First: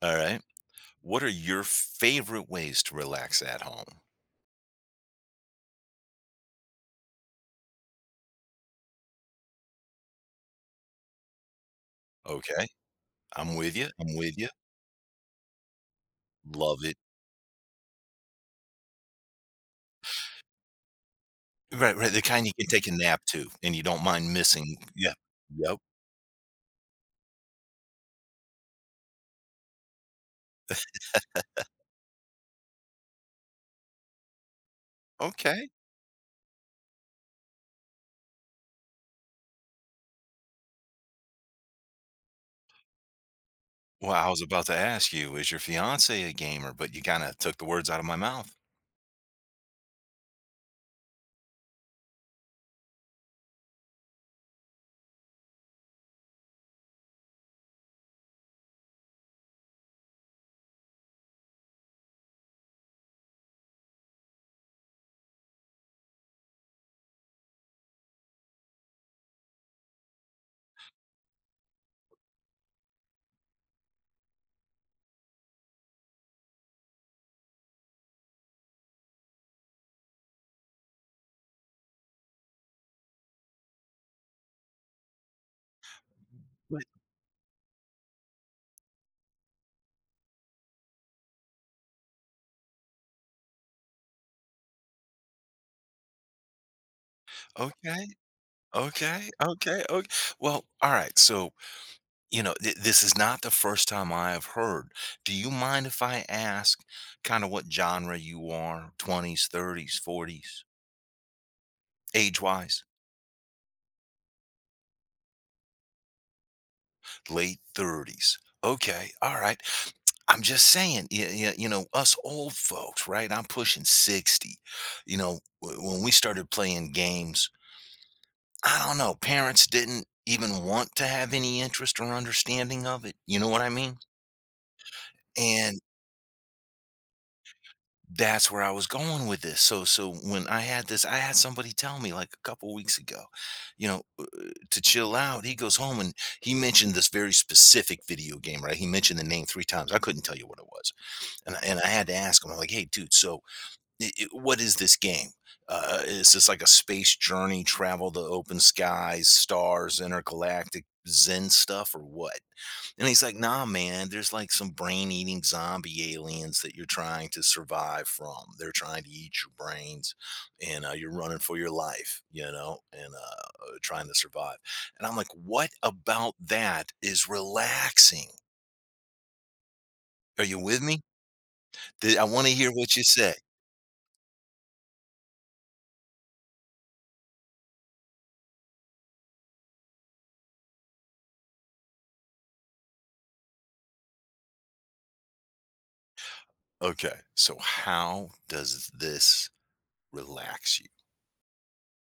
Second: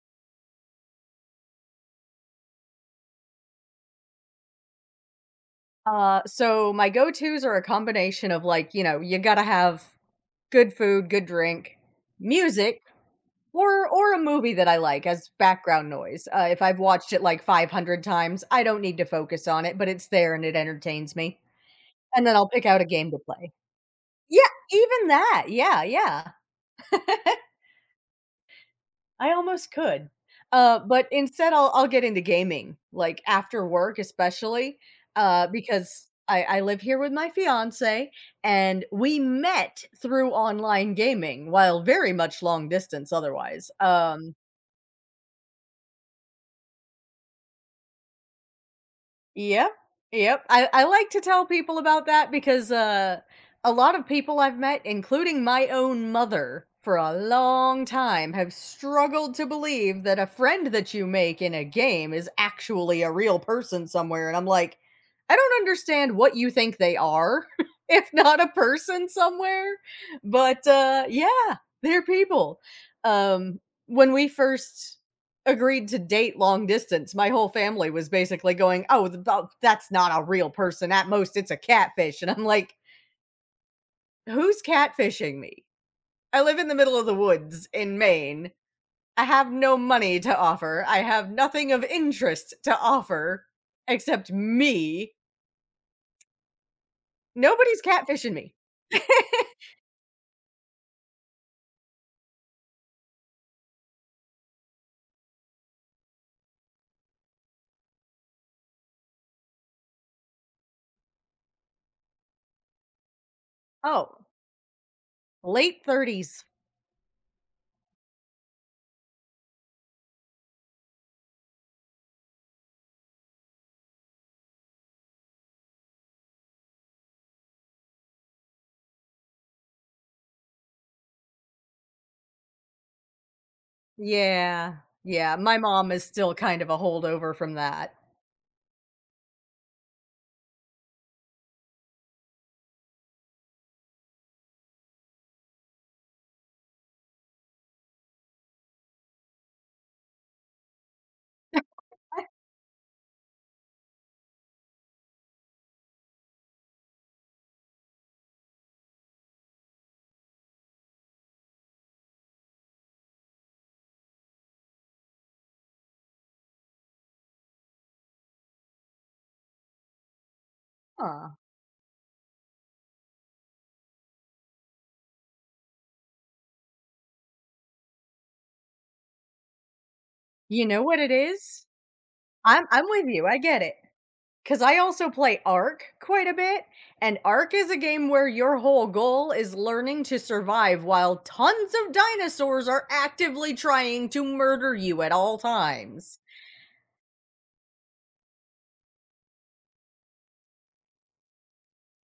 All right. What are your favorite ways to relax at home? So my go-tos are a combination of like, you gotta have good food, good drink, Okay. music, I'm with you. or I'm a with you. movie that I like as background noise. If I've Love it. watched it like 500 times, I don't need to focus on it, but it's there and it entertains me. Right, right. The And then kind I'll you pick can out a take a game to nap to play. and you don't mind Yeah, missing. even Yeah. that. Yep. Yeah, yeah. I almost could. But instead I'll get into gaming, like, after work especially, Okay. because I live here with my fiancé, and we met through online gaming, while very much long distance otherwise. Well, I was about to ask you, is your fiance a gamer? But you kind of took the words out of my mouth. Yep, yep. I like to tell people about that because, a lot of people I've met, including my own mother, for a long time have struggled to believe that a friend that you make in a game is actually a real person somewhere, and I'm like, "I don't understand what you think they are, if not a person somewhere." But, yeah, they're people. Um, when we first agreed to date long distance, my whole family was basically going, "Oh, that's not a real person. At most, it's a catfish." And I'm like, "Who's catfishing me? I live in the But middle of the woods in Maine. I have no money to offer. I have nothing of interest to offer except me. Nobody's okay, catfishing me." okay, okay, okay. Well, all right. So, you know, this is not the first time I have heard. Do you mind if I ask kind of what genre you are? 20s, 30s, 40s? Age wise? Oh, late 30s. Late 30s. Okay. All right. I'm just saying, you know, us old folks, right? I'm pushing 60. You know, when we started playing games, I don't know, parents didn't even want to have any interest or understanding of it. You know what I mean? Yeah. Yeah, my And mom is still kind of a holdover from that. that's where I was going with this. So when I had this, I had somebody tell me like a couple weeks ago, you know, to chill out, he goes home and he mentioned this very specific video game, right? He mentioned the name 3 times. I couldn't tell you what it was. And I had to ask him, I'm like, "Hey, dude, so what is this game? Is this like a space journey, travel to open skies, stars, intergalactic Zen stuff, or what? And he's like, nah, man, there's like some brain eating zombie aliens that you're trying to survive from. They're trying to eat your brains and you're Huh. running for your life, you know, and trying to survive. And I'm like, what about that is relaxing? Are you You with know what me? it is? I want to I'm hear I'm what you with you. say. I get it. Because I also play Ark quite a bit, and Ark is a game where your whole goal is learning to survive while tons of dinosaurs are actively trying to murder you at all times. Okay. So, how does this relax you.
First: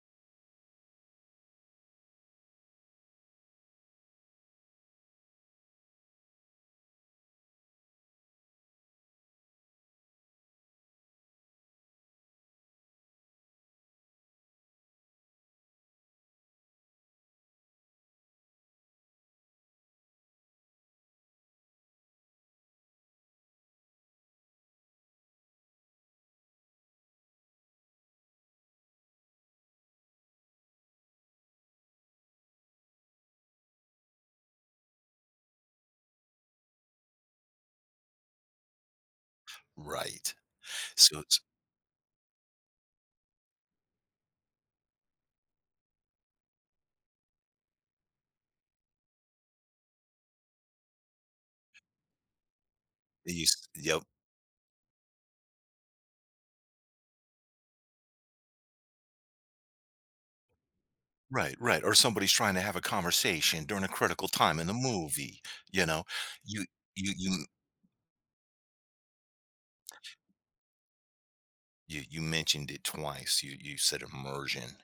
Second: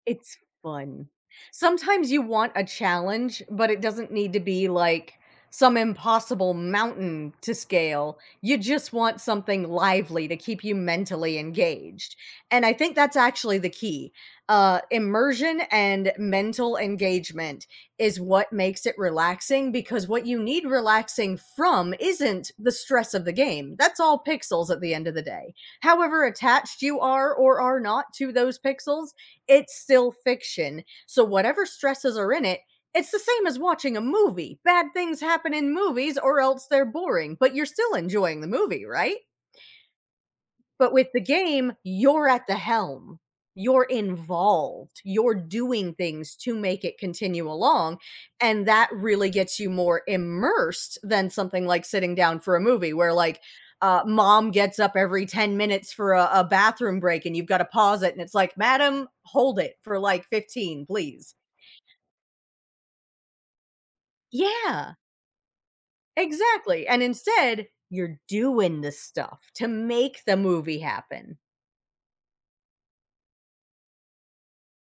It's fun. Sometimes you want a challenge, but it doesn't need to be like some impossible mountain to scale. You just want something lively to keep you mentally engaged. And I think that's actually the key. Immersion and mental engagement is what makes it relaxing, because what you need relaxing from isn't the stress of the game. That's all pixels at the end of the day. However attached you are or are not to those pixels, it's still fiction. So whatever stresses are in it, it's the same as watching a movie. Bad things happen in movies, or else they're boring, but you're still enjoying the movie, right? Right. But with So the it's game, you're at the helm. You're involved. You're doing things to make it continue along. And that really gets you more immersed than something like sitting down for a movie where, like, you s Yep. Mom gets up every 10 minutes for a bathroom break and you've got to pause it. And it's like, "Madam, hold it for like 15, please." Right, right, or somebody's trying to have a conversation during a critical time in the Yeah, movie, you know? You exactly. And you you instead, you're doing the stuff to make the movie happen. you mentioned it twice. You said immersion,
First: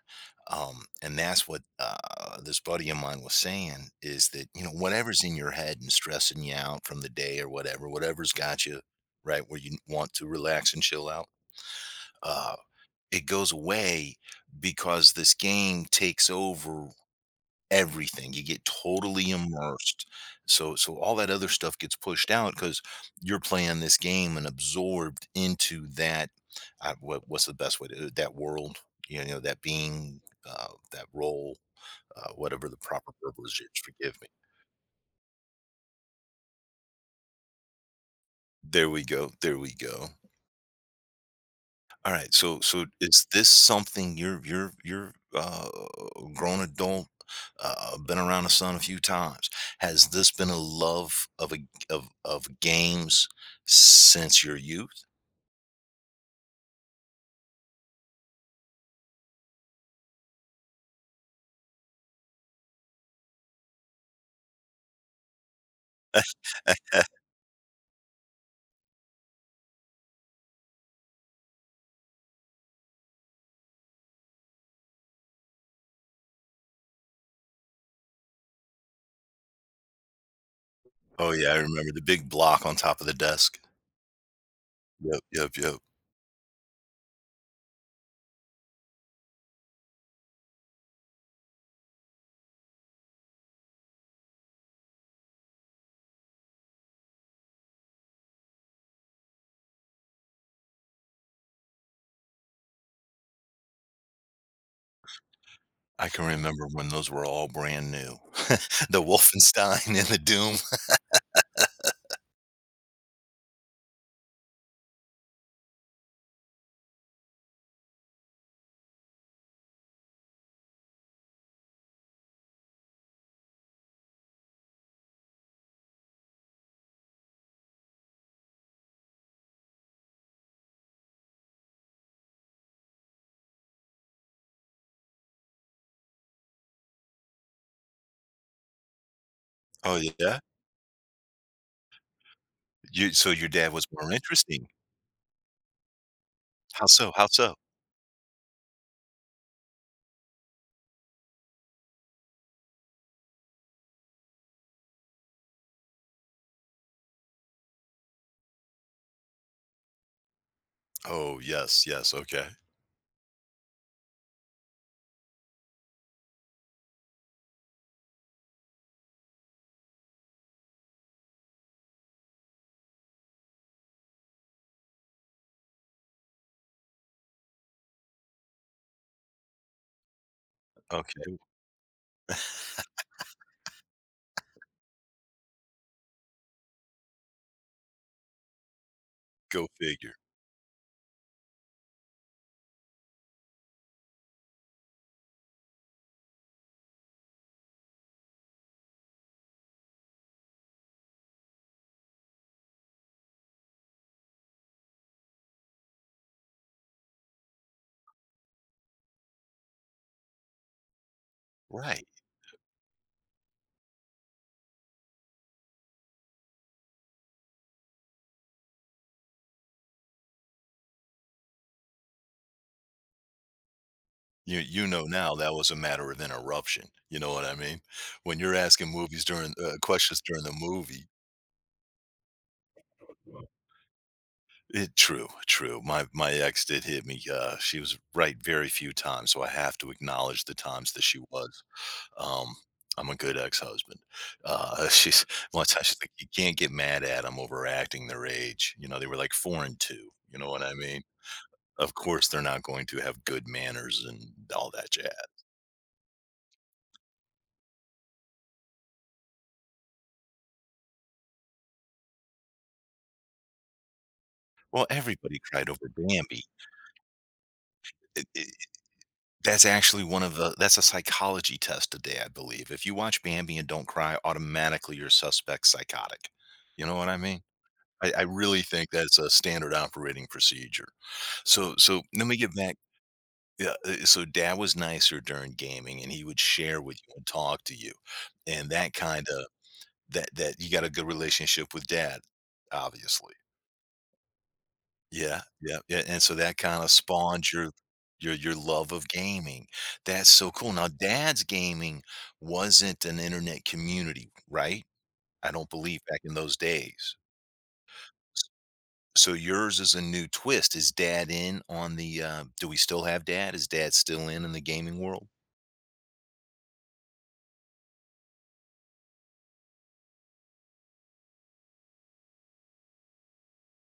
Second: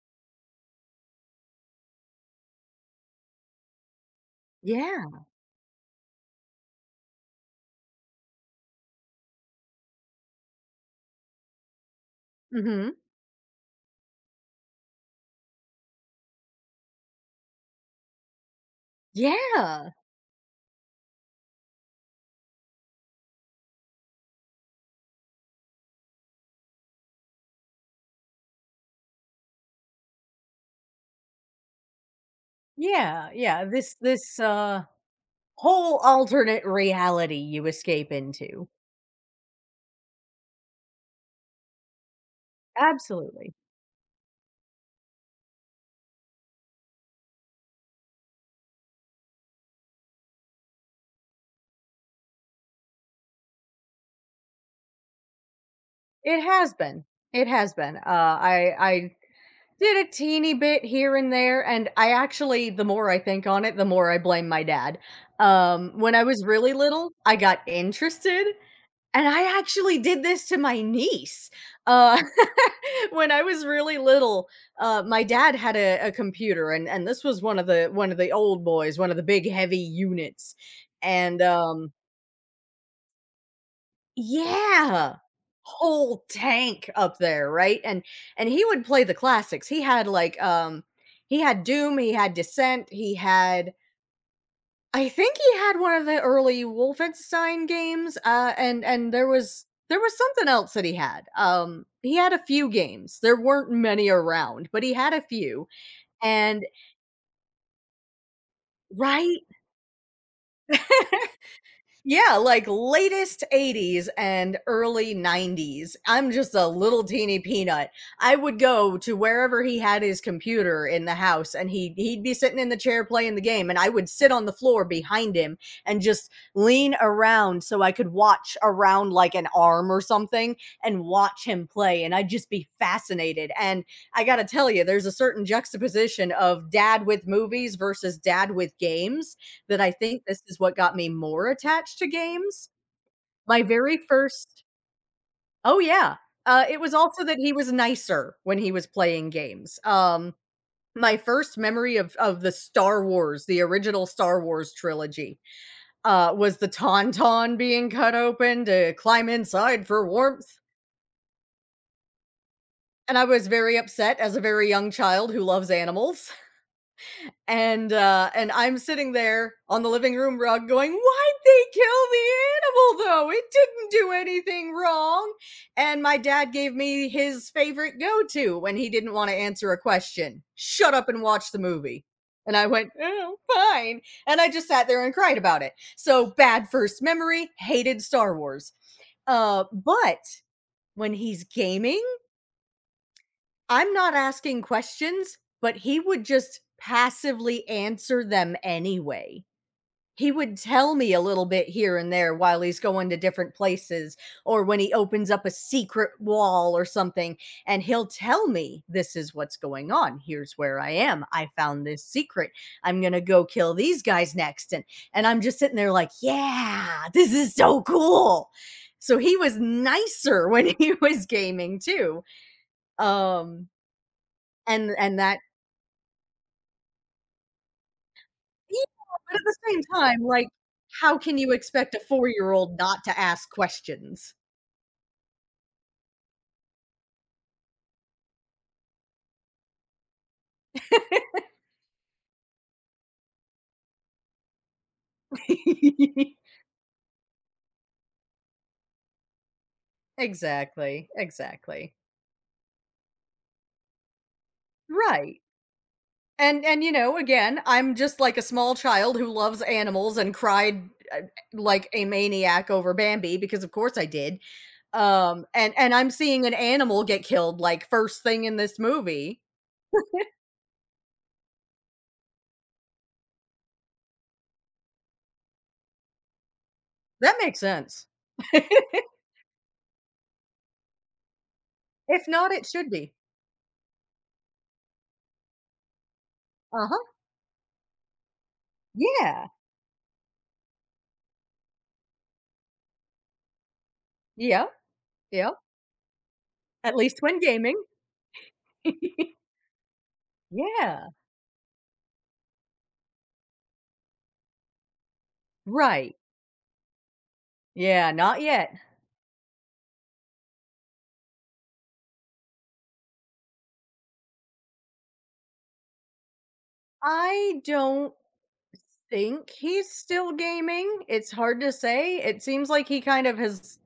and that's what, this buddy of mine was saying is that, you know, whatever's Yeah. in your head and stressing you out from the day or whatever, whatever's got you, right, where you want to relax and chill out, uh, Hmm. it goes away because this game takes over everything. You get totally Yeah. immersed. So all that other stuff gets pushed out because you're playing this game and absorbed into that. What's the best way to that world? You know that being, that role, whatever the proper Yeah, verb is. yeah, this Forgive me. this, whole alternate reality you escape into. There we go. There we go. All right, so is this Absolutely. something you're a grown adult, been around the sun a few times. Has this been a love of a of of games since your youth? It has been, it has been. I did a teeny bit here and there, and I actually, the more I think on it, the more I blame my dad. When I was really little, I got interested. And I actually did this to my niece, uh, when I was really little, my dad had a computer, and this was one of the old boys, one of the big heavy units, Oh and, yeah, I remember um the big block on top of the desk. Yeah! Yep, yep, yep. Whole tank up there, right? And he would play the classics. He had, like, he had Doom, he had Descent, he had I think he had one of the early Wolfenstein games, and there was something else that he had. He had a few games. There weren't many around, but he had a few. I can And remember when those were all brand new. The Right. Wolfenstein and the Doom. Yeah, like latest 80s and early 90s. I'm just a little teeny peanut. I would go to wherever he had his computer in the house, and he'd be sitting in the chair playing the game, and I would sit on the floor behind him and just lean around so I could watch around like an arm or something and watch him play, and I'd just be fascinated. And I got to tell you, there's a certain juxtaposition of dad with movies versus dad with games that I Oh think yeah. this is what got me more attached to games. You so your My dad was very more first interesting. Oh, yeah. It How was so? also How that he so? was nicer when he was playing games. My first memory of the Star Wars, the original Star Wars trilogy, was the Tauntaun being cut open to climb inside for warmth, Oh yes, yes. Okay. and I was very upset as a very young child who loves animals. And and I'm sitting there on the living room rug going, "Why'd they kill the animal, though? It didn't do anything wrong." And my dad gave me his favorite go-to when he didn't want to answer a question: "Shut up and Okay. watch the movie." And I went, "Oh, fine." And I just sat there and cried about it so bad. First memory, hated Star Wars. uh Go figure. but when he's gaming, I'm not asking questions, but he would just passively answer them anyway. He would tell me a little bit here and there while he's going to different places, or when he opens up a secret wall or something, and he'll tell me, "This is what's going on. Here's where I am. I found this Right. secret. I'm going to go kill these guys next." And, I'm just sitting there like, "Yeah, this is so cool." So he was nicer when he was gaming too. Um, You know and now that that was a matter of interruption, you know what I mean? When you're yeah, asking movies but at during the same questions time, during like, the movie. how can you expect a 4-year-old not to ask questions? It true, true. My ex did hit me, she was right very few times, so I have to acknowledge the times that she was. Um, I'm a good ex-husband. She's one time she's like, "You can't get mad at 'em overacting their age." You know, they were like 4 and 2, you know what I mean? Exactly, exactly. Of course, they're not going to have good manners and all that jazz. Right. And, again, I'm just like a small child who loves animals and cried, like a maniac over Bambi, because of course I did. Well, everybody Um, cried and over and I'm Bambi. seeing an animal get killed, like, first It thing it in this movie. that's actually one of the that's a psychology test today, I believe. If you watch Bambi and don't cry, automatically you're suspect psychotic. You know what I That mean? makes sense. I really think that's a standard operating procedure. So let If me not, get it back should be. yeah, so dad was nicer during gaming and he would share with Uh-huh. you and talk to you, and that kinda Yeah. that you got a good relationship with dad, obviously. Yeah. Yeah, Yep, yeah, yeah, and so that kinda at least when spawned your gaming. your your love of gaming. That's so cool. Now Yeah, dad's gaming wasn't an internet community, right? I don't believe right. back in those days. Yeah, not yet. S so yours is a new twist. Is dad in on the, do we still have dad? Is dad still in the gaming world? I don't think he's still gaming, it's hard to say. It seems like he kind of has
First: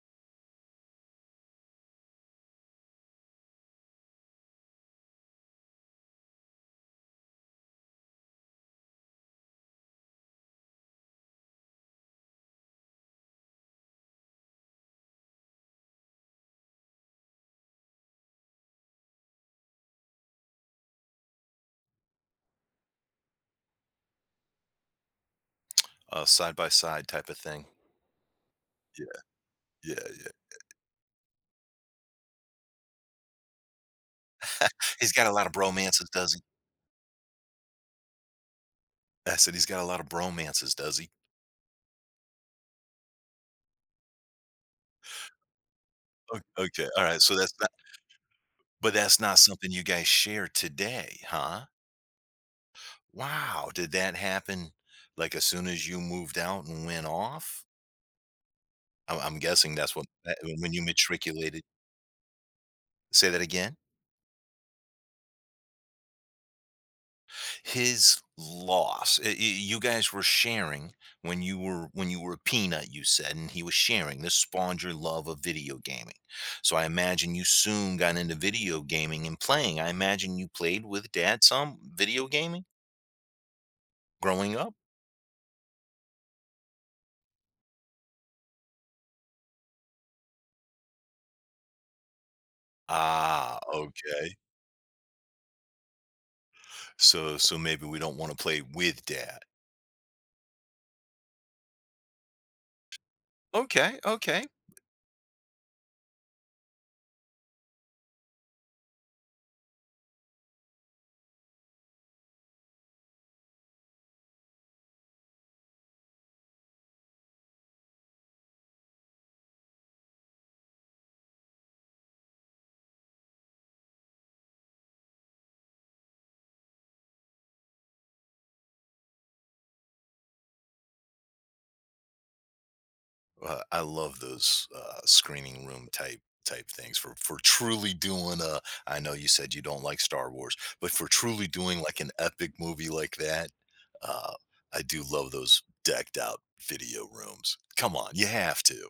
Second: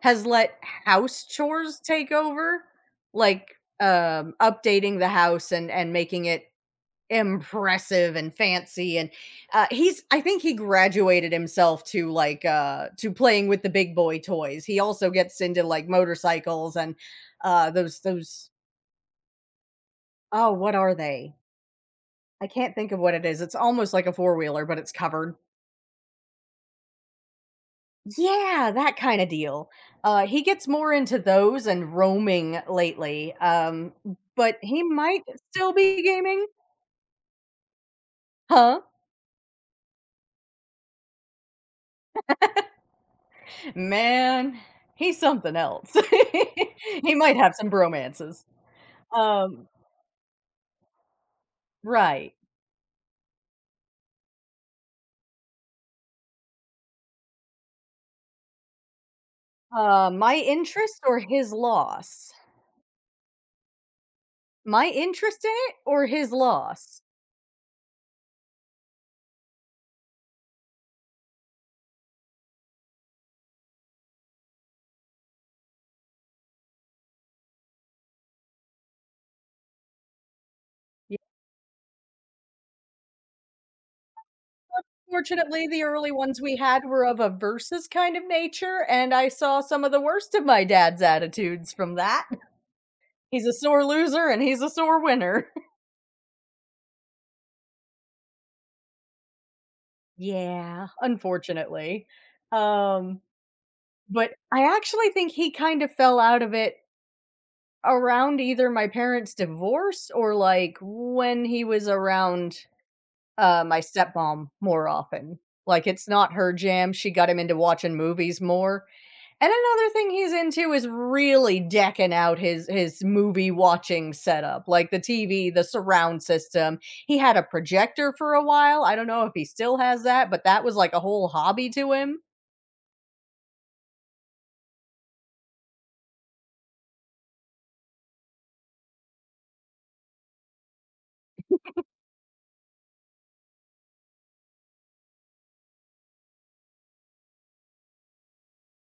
has let house chores take over, like, updating the house and making it impressive and fancy, and he's I think he graduated himself to, like, to playing with the big boy toys. He also gets into, like, motorcycles and, those, oh, what are they? I can't think of what it is. It's almost like a four-wheeler but it's covered. Side by side type of thing. Yeah, that Yeah, kind of deal. yeah, He yeah. gets more into those and roaming lately. But he He's might got a lot of still be bromances, does he? gaming. Huh. I said he's got a lot of bromances, does he? Man, he's something else. O okay, He alright, so might that's have some bromances. But that's not Um, something you guys share today, huh? right. Wow, did that happen, like, as soon as you moved out and went off? I'm guessing that's what Uh, that my when you interest or his matriculated. loss? Say that again? My interest in it or his loss? His loss, eh, y you guys were sharing when you were a peanut, you said, and he was sharing. This spawned your love of video gaming. So I imagine you soon got into video gaming and playing. I imagine you played with Yeah, dad some video gaming growing up? fortunately, the early ones we had were of a versus kind of nature, and I saw some of the worst of my dad's attitudes from that. He's a Ah, sore loser okay. and he's a sore winner. So so maybe we don't want to play with dad. Yeah, unfortunately. Um, Okay, but okay. I actually think he kind of fell out of it around either my parents' divorce or, like, when he was around, my stepmom more often. Like, it's not her jam, she got him into watching movies more, and another thing he's into is really decking out his movie watching setup, like the TV, the surround system. He had a projector for a while, I don't know if he still has that, but that was, like, a whole hobby to him. I love those screening room type things for truly doing a. I know you said you don't like Star Wars, but for truly doing like an epic movie like that, uh, I do love those decked out video rooms. Come on, you have to.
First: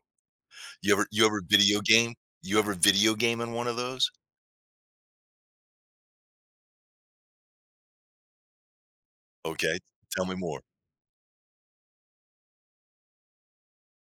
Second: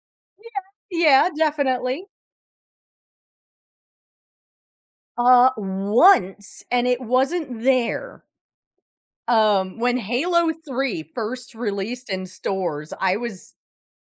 You Yeah, ever video definitely. game? You ever video game in one of those? Once, and it wasn't there. Okay, When tell me Halo more. Three first released in stores, I was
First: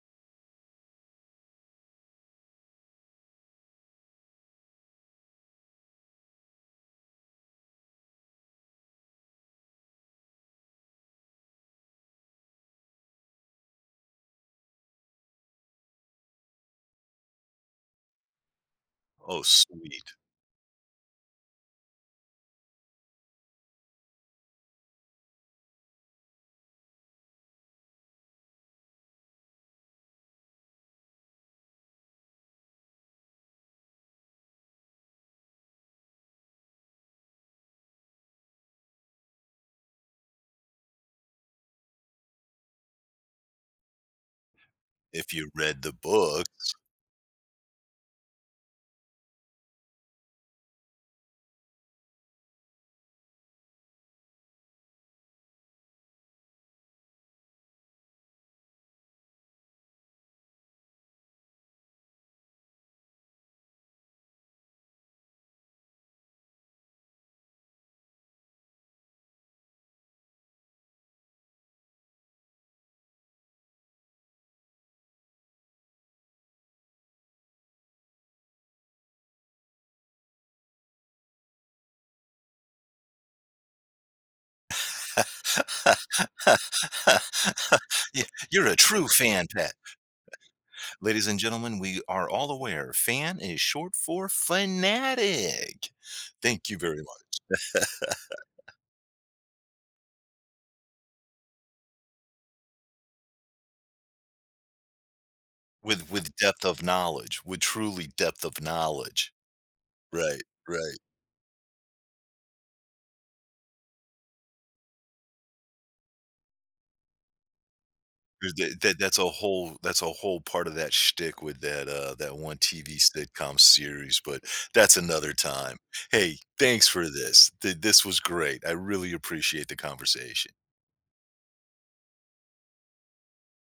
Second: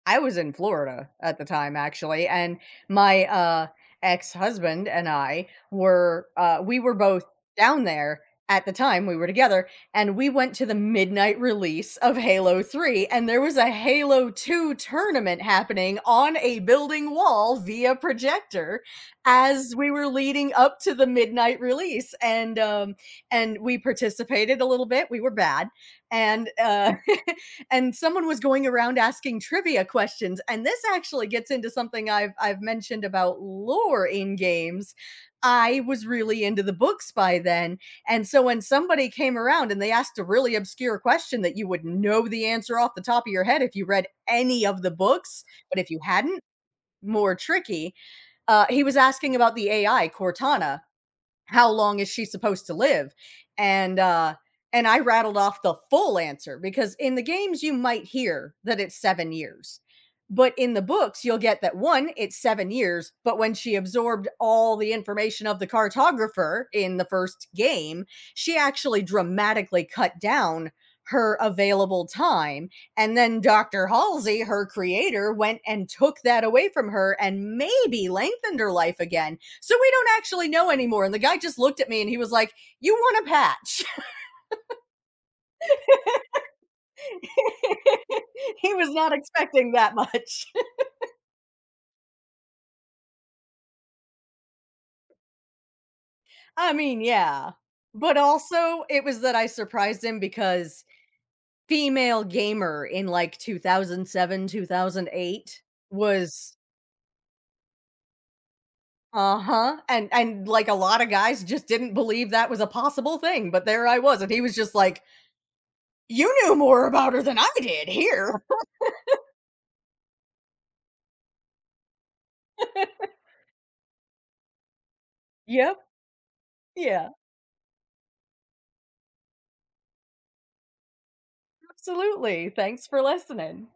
I was in Florida at the time, actually, and my, ex-husband and I were, we were both down there at the time, we were together, and we went to the midnight release of Halo 3, and there was a Halo 2 tournament happening on a building wall via projector Oh, as we were sweet. leading up to the midnight release, and we participated a little bit, we were bad, and, uh and someone was going around asking trivia questions, and this actually gets into something I've mentioned about lore in games. I was really into the books by then, and so when somebody came around and they asked a really obscure question that you would know the answer off the top of your head if you read any of the If books, you but read if the you hadn't, book. more tricky. He was asking about the AI Cortana, how long is she supposed to live. And uh and I rattled off the full answer, because in the games you might hear that it's 7 years, but in the books you'll get that, one, it's 7 years, but when she absorbed all the information of the cartographer in the first game, she actually dramatically cut down her available time, and then Dr. Halsey, her creator, went and took that away from her and maybe lengthened her life again, so we don't actually know anymore. And the guy just looked at me, and he was like, "You want a patch?" Yeah, you're He a was true not fan, expecting Pat. that much. Ladies and gentlemen, we are all aware fan is short for fanatic. Thank I you very mean, much. yeah. But also, it was that I surprised him because, female gamer in like 2007, 2008 With was. depth of knowledge, with truly depth of knowledge. Uh-huh. and Right, and like a right. lot of guys just didn't believe that was a possible thing, but there I was, and he was just like, "You knew more about her than I did here." That's a whole part of that shtick with that that one TV sitcom series, but that's another Yep. time. Hey, thanks for Yeah, this. This was great. I really appreciate the conversation. absolutely. Thanks for listening.